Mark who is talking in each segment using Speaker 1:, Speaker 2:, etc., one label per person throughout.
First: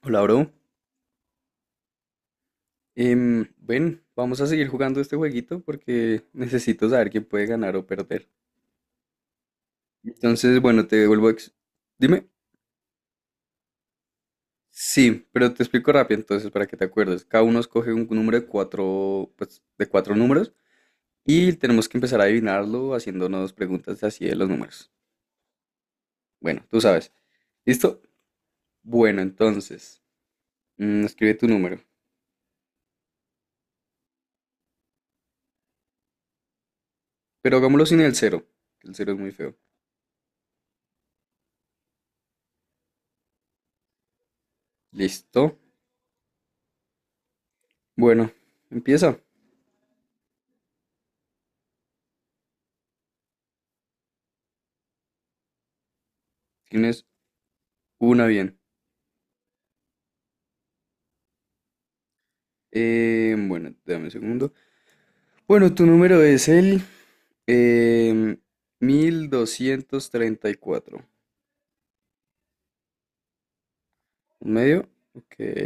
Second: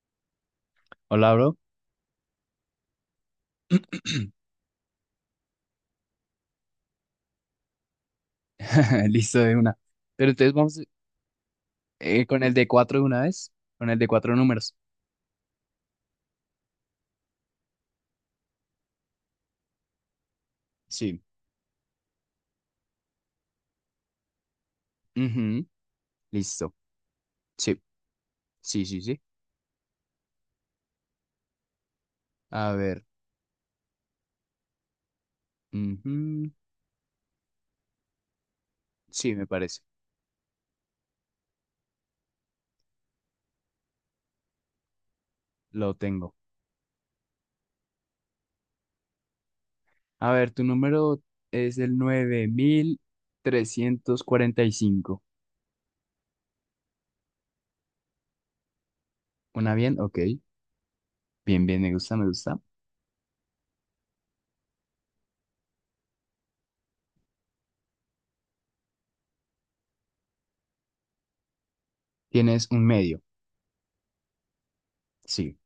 Speaker 1: Hola, bro.
Speaker 2: Hola, bro.
Speaker 1: Ven, vamos a seguir jugando este jueguito porque necesito saber quién puede ganar o perder.
Speaker 2: Listo de una. Pero entonces
Speaker 1: Entonces,
Speaker 2: vamos
Speaker 1: bueno, te devuelvo. Dime.
Speaker 2: con el de cuatro de una vez, con el de cuatro números.
Speaker 1: Sí, pero te explico rápido entonces para que te acuerdes. Cada uno escoge un número de cuatro, pues, de cuatro números
Speaker 2: Sí.
Speaker 1: y tenemos que empezar a adivinarlo haciéndonos preguntas así de los números.
Speaker 2: Ujú.
Speaker 1: Bueno,
Speaker 2: Listo.
Speaker 1: tú sabes.
Speaker 2: Sí,
Speaker 1: ¿Listo?
Speaker 2: sí, sí, sí.
Speaker 1: Bueno, entonces, escribe tu número.
Speaker 2: A ver. Ujú.
Speaker 1: Pero hagámoslo sin el cero, que el cero es muy
Speaker 2: Sí, me
Speaker 1: feo.
Speaker 2: parece.
Speaker 1: ¿Listo?
Speaker 2: Lo tengo.
Speaker 1: Bueno, empieza.
Speaker 2: A ver, tu número es el 9345.
Speaker 1: Tienes una bien.
Speaker 2: ¿Una bien? Ok. Bien, bien, me gusta, me gusta.
Speaker 1: Bueno, dame un segundo. Bueno, tu número es el em, 1234.
Speaker 2: Tienes un medio.
Speaker 1: ¿Un medio? Ok.
Speaker 2: Sí.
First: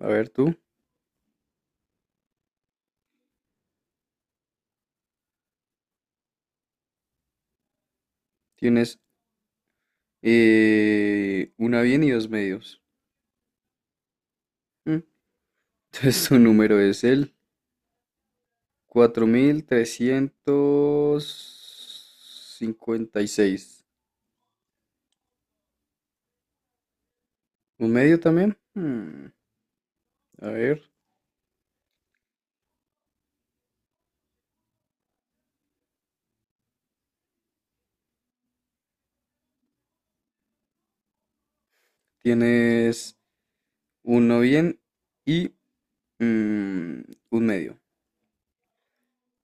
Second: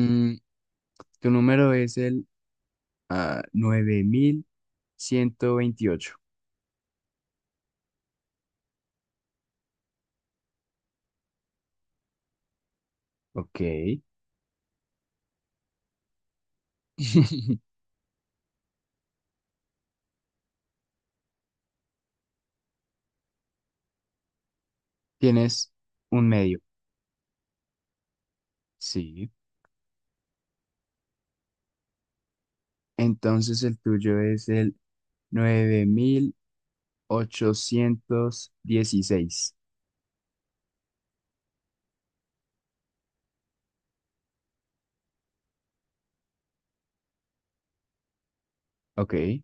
Speaker 1: A ver, tú
Speaker 2: tu número es el 9128.
Speaker 1: tienes una bien y dos medios.
Speaker 2: Ok.
Speaker 1: Mm. Entonces tu número es el 4356.
Speaker 2: Tienes un medio,
Speaker 1: ¿Un medio también? Mm,
Speaker 2: sí.
Speaker 1: A ver,
Speaker 2: Entonces el tuyo es el 9816.
Speaker 1: tienes uno bien y mm, un medio.
Speaker 2: Ok.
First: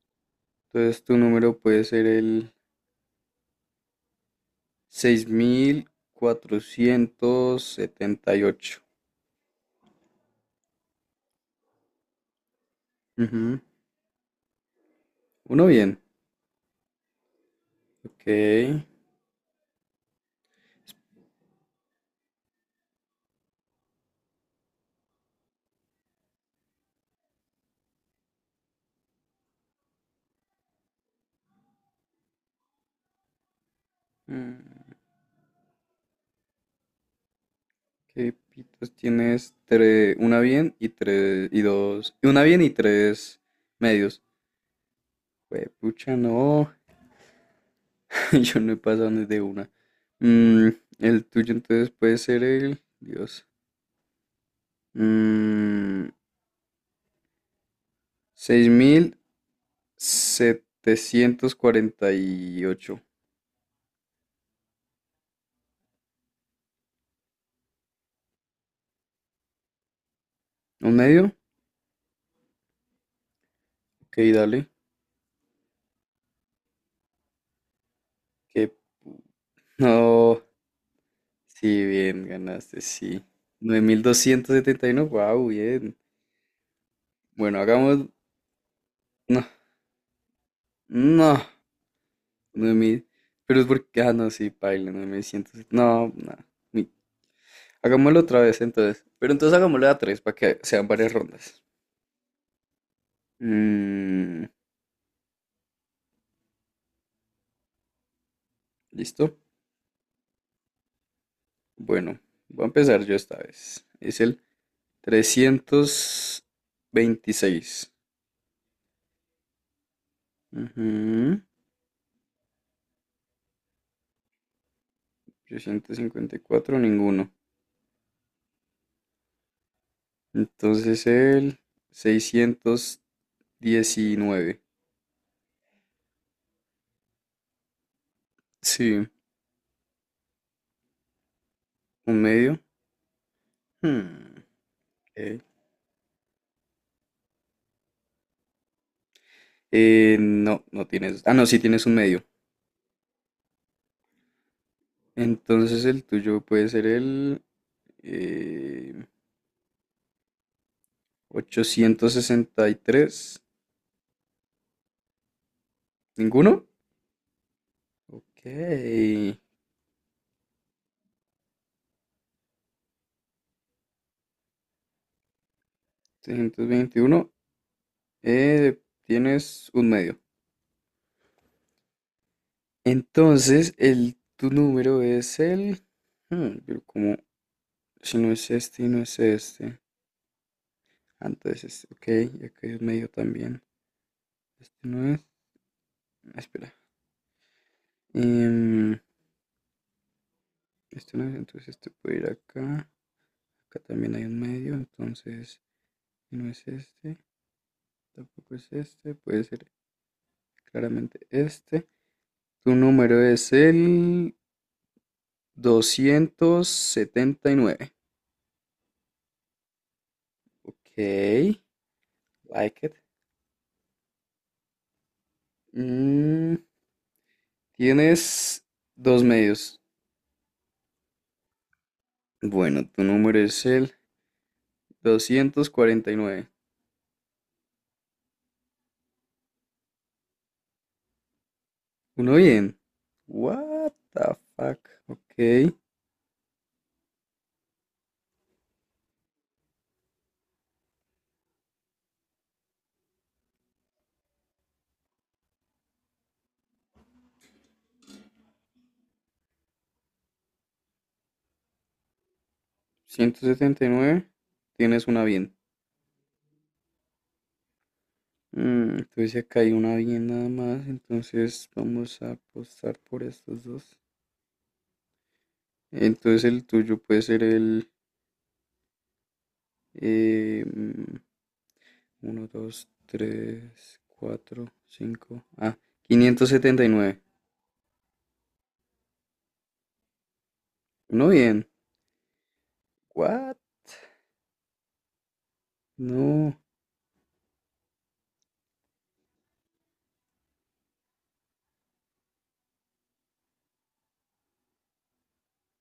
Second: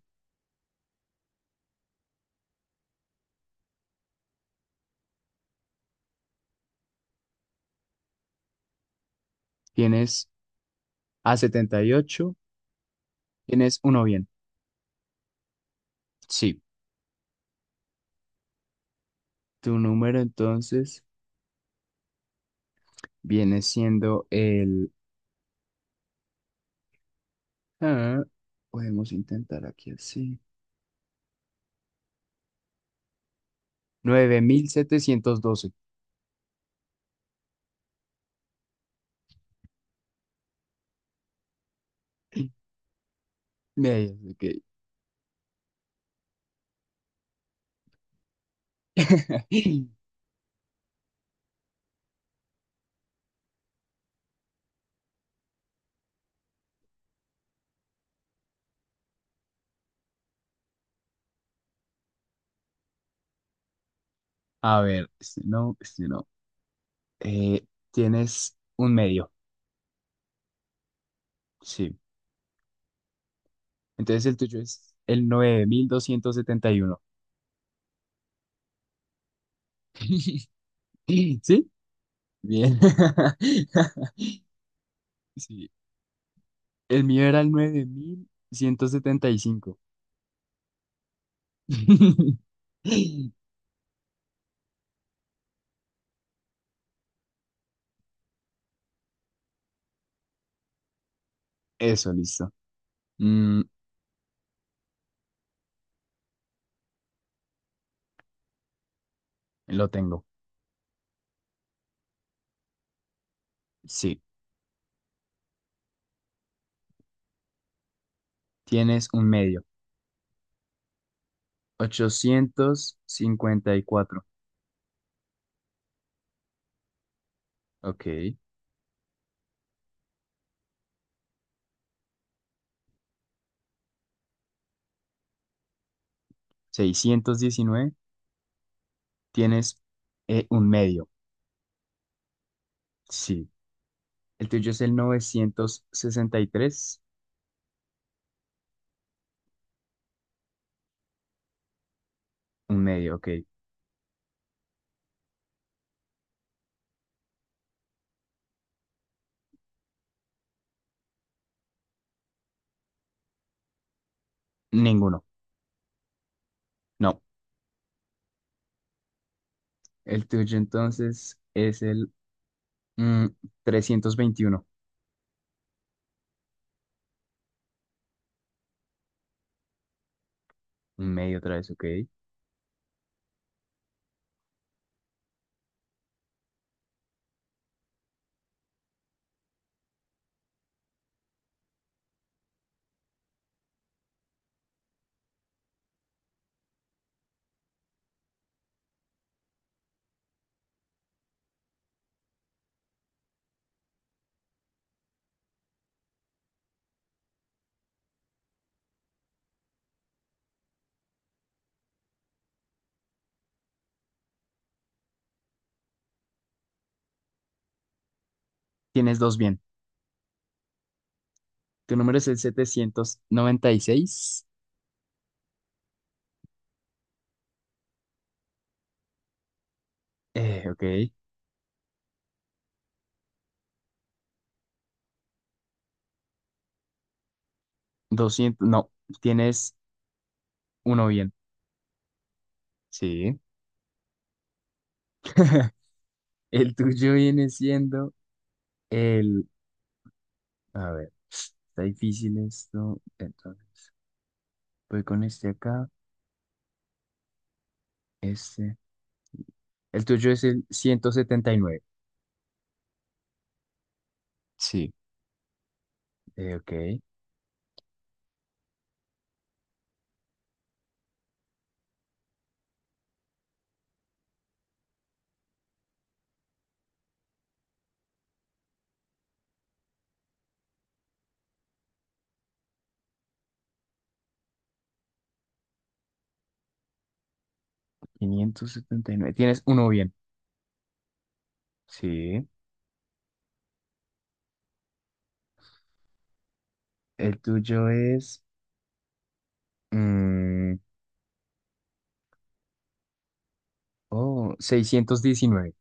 Speaker 1: Entonces tu número puede ser el 6478.
Speaker 2: Tienes a 78.
Speaker 1: Ujú.
Speaker 2: Tienes uno bien.
Speaker 1: Uno bien.
Speaker 2: Sí.
Speaker 1: Ok.
Speaker 2: Tu número entonces viene siendo el. ah, Podemos intentar aquí así. nueve
Speaker 1: Mm,
Speaker 2: mil setecientos doce,
Speaker 1: ¿Qué pitos tienes? Una bien y tres y dos. Y una bien y tres
Speaker 2: Medios.
Speaker 1: medios.
Speaker 2: Ok.
Speaker 1: Pucha, no. Yo no he pasado ni de una. Mm, el tuyo entonces puede ser el. Dios. Mm, seis mil setecientos cuarenta y ocho.
Speaker 2: A ver, este no, este no. Eh, tienes un medio,
Speaker 1: ¿Un medio?
Speaker 2: sí.
Speaker 1: Ok,
Speaker 2: Entonces el tuyo
Speaker 1: dale.
Speaker 2: es el 9271.
Speaker 1: Que no.
Speaker 2: ¿Sí?
Speaker 1: Sí, bien,
Speaker 2: Bien.
Speaker 1: ganaste, sí. 9271, wow,
Speaker 2: Sí.
Speaker 1: bien.
Speaker 2: El mío era el
Speaker 1: Bueno,
Speaker 2: nueve
Speaker 1: hagamos.
Speaker 2: mil ciento setenta y
Speaker 1: No,
Speaker 2: cinco.
Speaker 1: no. Nueve mil, pero es porque. Ah, no, sí, paila, 9100. No, no. mi- Hagámoslo otra vez, entonces. Pero entonces hagámoslo a tres para que sean varias rondas.
Speaker 2: Eso, listo. Mm,
Speaker 1: Mm, ¿listo?
Speaker 2: lo tengo.
Speaker 1: Bueno, voy a empezar yo esta vez.
Speaker 2: Sí.
Speaker 1: Es el 326.
Speaker 2: Tienes un medio.
Speaker 1: Ujú.
Speaker 2: 854.
Speaker 1: 354, ninguno.
Speaker 2: Ok.
Speaker 1: Entonces el 619.
Speaker 2: 619.
Speaker 1: Sí.
Speaker 2: Tienes un medio.
Speaker 1: ¿Un medio?
Speaker 2: Sí.
Speaker 1: Hmm,
Speaker 2: El tuyo es el
Speaker 1: ok.
Speaker 2: 963.
Speaker 1: No, no tienes. Ah, no, sí tienes un medio.
Speaker 2: Un medio. Ok.
Speaker 1: Entonces el tuyo puede ser el eh, 863.
Speaker 2: Ninguno.
Speaker 1: ¿Ninguno?
Speaker 2: No.
Speaker 1: Ok.
Speaker 2: El tuyo entonces es el mm, 321.
Speaker 1: 321. Tienes un medio.
Speaker 2: Un medio otra vez, ok.
Speaker 1: Entonces el tu número es el. Pero como si no es este y no es este. Ah, entonces, ok, y acá es medio también. Este no es. Ah, espera. Em, este no es, entonces este puede ir acá. Acá también hay un medio, entonces si no es este. Tampoco es este. Puede ser claramente este. Tu número es el 279.
Speaker 2: Tienes dos bien.
Speaker 1: Ok,
Speaker 2: Tu número es el
Speaker 1: like it.
Speaker 2: 796.
Speaker 1: Mm, tienes dos medios.
Speaker 2: Ok.
Speaker 1: Bueno, tu número es el 249.
Speaker 2: Doscientos. No, tienes uno bien.
Speaker 1: Uno bien.
Speaker 2: Sí.
Speaker 1: What the fuck. Ok.
Speaker 2: El tuyo viene siendo el. A ver, está difícil esto. Entonces, voy con este acá. Este. El tuyo es el 179.
Speaker 1: 179.
Speaker 2: Sí.
Speaker 1: Tienes una bien.
Speaker 2: Ok.
Speaker 1: Entonces acá hay una bien nada más. Entonces vamos a apostar por estos dos. Entonces el tuyo puede ser el eh, mm, uno dos tres cuatro cinco. Ah, 579.
Speaker 2: 579. Tienes uno bien.
Speaker 1: Uno bien.
Speaker 2: Sí.
Speaker 1: What? No.
Speaker 2: El tuyo es mm, oh, 619.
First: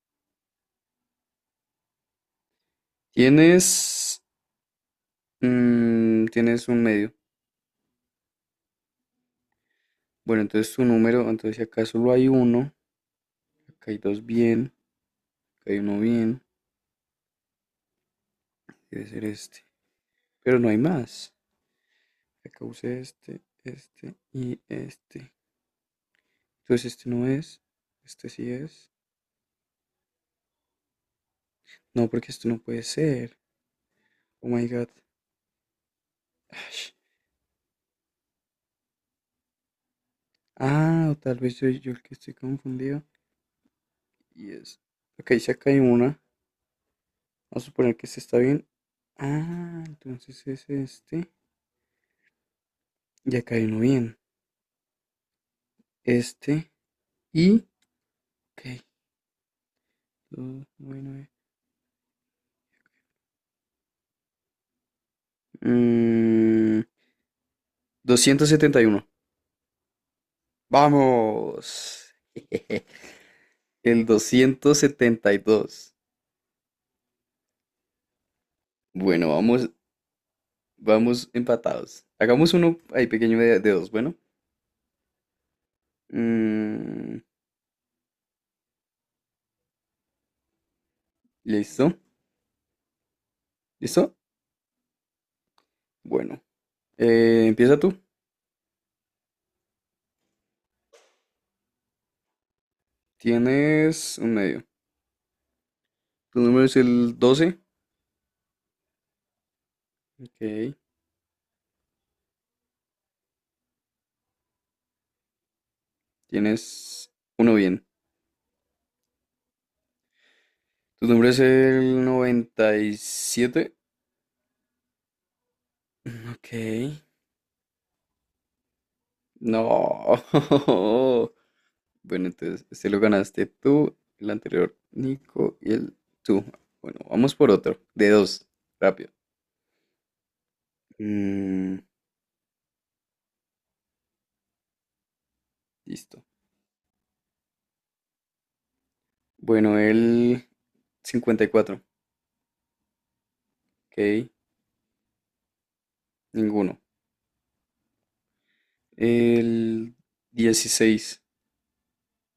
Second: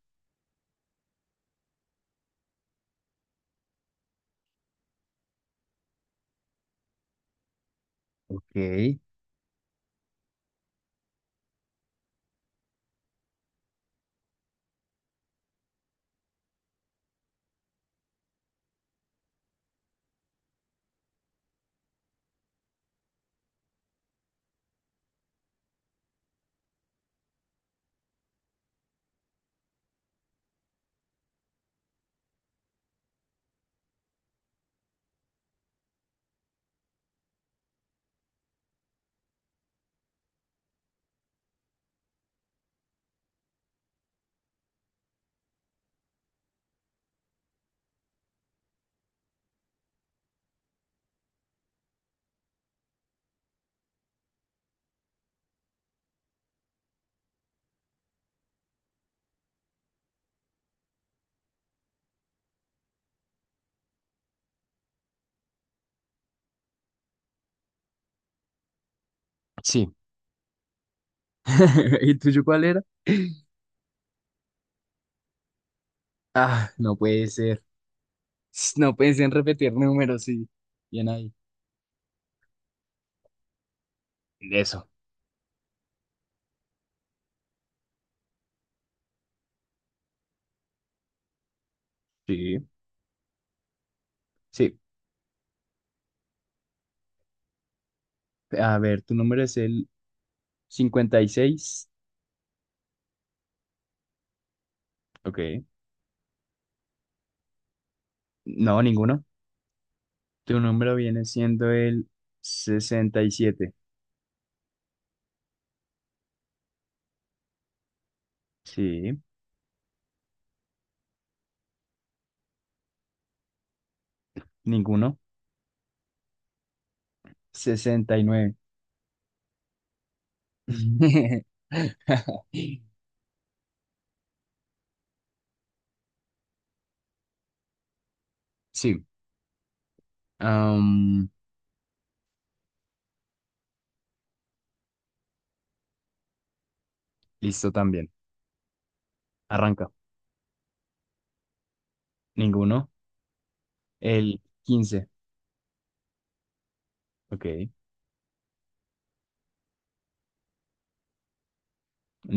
Speaker 1: Tienes. Tienes un medio.
Speaker 2: Ok.
Speaker 1: Bueno, entonces su número, entonces si acá solo hay uno, acá hay dos bien, acá hay uno bien, debe ser este. Pero no hay más. Acá usé este, este y este. Entonces este no es, este sí es. No, porque esto no puede ser. Oh my god. Ash. Ah, o tal vez yo el que estoy confundido. Y es. Ok, si acá hay una, vamos a suponer que este está bien. Ah, entonces es este. Y acá hay uno bien. Este y. Ok. Dos, nueve, nueve. Mm, 271.
Speaker 2: Sí. ¿Y
Speaker 1: Vamos.
Speaker 2: el tuyo cuál era?
Speaker 1: El 272.
Speaker 2: Ah, no puede ser. No pueden
Speaker 1: Bueno, vamos,
Speaker 2: repetir números, sí. Bien
Speaker 1: vamos
Speaker 2: ahí.
Speaker 1: empatados. Hagamos uno ahí pequeño de dos. Bueno.
Speaker 2: Eso.
Speaker 1: Mm, listo.
Speaker 2: Sí.
Speaker 1: ¿Listo?
Speaker 2: Sí.
Speaker 1: Bueno. Empieza tú.
Speaker 2: A ver, tu número es el 56.
Speaker 1: Tienes un medio.
Speaker 2: Ok.
Speaker 1: Tu número es el 12.
Speaker 2: No, ninguno. Tu
Speaker 1: Ok.
Speaker 2: número viene siendo el 67.
Speaker 1: Tienes uno bien.
Speaker 2: Sí.
Speaker 1: Tu número es el 97.
Speaker 2: Ninguno.
Speaker 1: Ok.
Speaker 2: 69.
Speaker 1: No. Bueno, entonces, este lo ganaste tú, el anterior Nico y el tú. Bueno, vamos por otro, de dos,
Speaker 2: Sí.
Speaker 1: rápido. Mm, listo.
Speaker 2: Listo también.
Speaker 1: Bueno,
Speaker 2: Arranca.
Speaker 1: el 54,
Speaker 2: Ninguno.
Speaker 1: ok,
Speaker 2: El 15.
Speaker 1: ninguno.
Speaker 2: Ok.
Speaker 1: El 16,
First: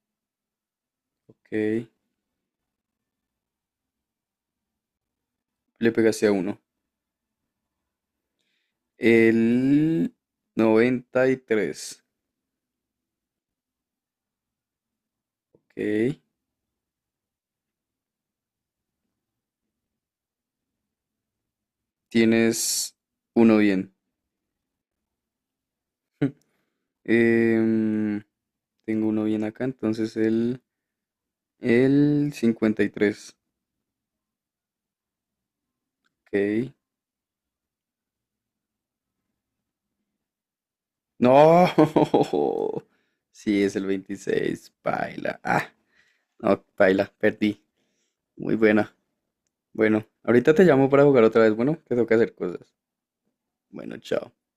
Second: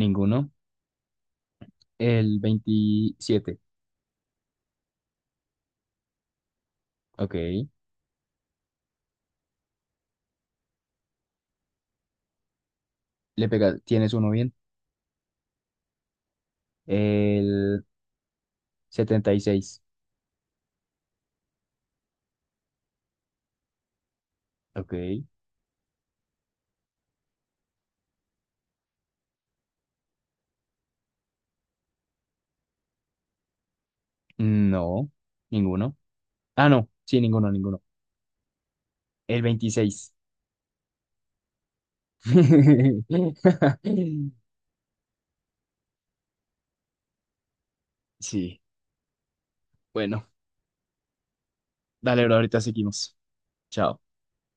Speaker 2: Ninguno.
Speaker 1: ok,
Speaker 2: El 27.
Speaker 1: le pegaste a uno.
Speaker 2: Ok.
Speaker 1: El 93,
Speaker 2: Le pega. ¿Tienes uno bien?
Speaker 1: ok,
Speaker 2: El 76.
Speaker 1: tienes uno bien.
Speaker 2: Ok.
Speaker 1: Em, tengo uno bien acá, entonces el 53.
Speaker 2: No. Ninguno.
Speaker 1: Ok.
Speaker 2: Ah, no. Sí, ninguno, ninguno. El 26.
Speaker 1: No. Sí, es el 26, Paila. Ah, no, paila. Perdí. Muy
Speaker 2: Sí.
Speaker 1: buena. Bueno,
Speaker 2: Bueno.
Speaker 1: ahorita te llamo para jugar otra vez. Bueno, que tengo que
Speaker 2: Dale, bro.
Speaker 1: hacer
Speaker 2: Ahorita
Speaker 1: cosas.
Speaker 2: seguimos.
Speaker 1: Bueno,
Speaker 2: Chao.
Speaker 1: chao.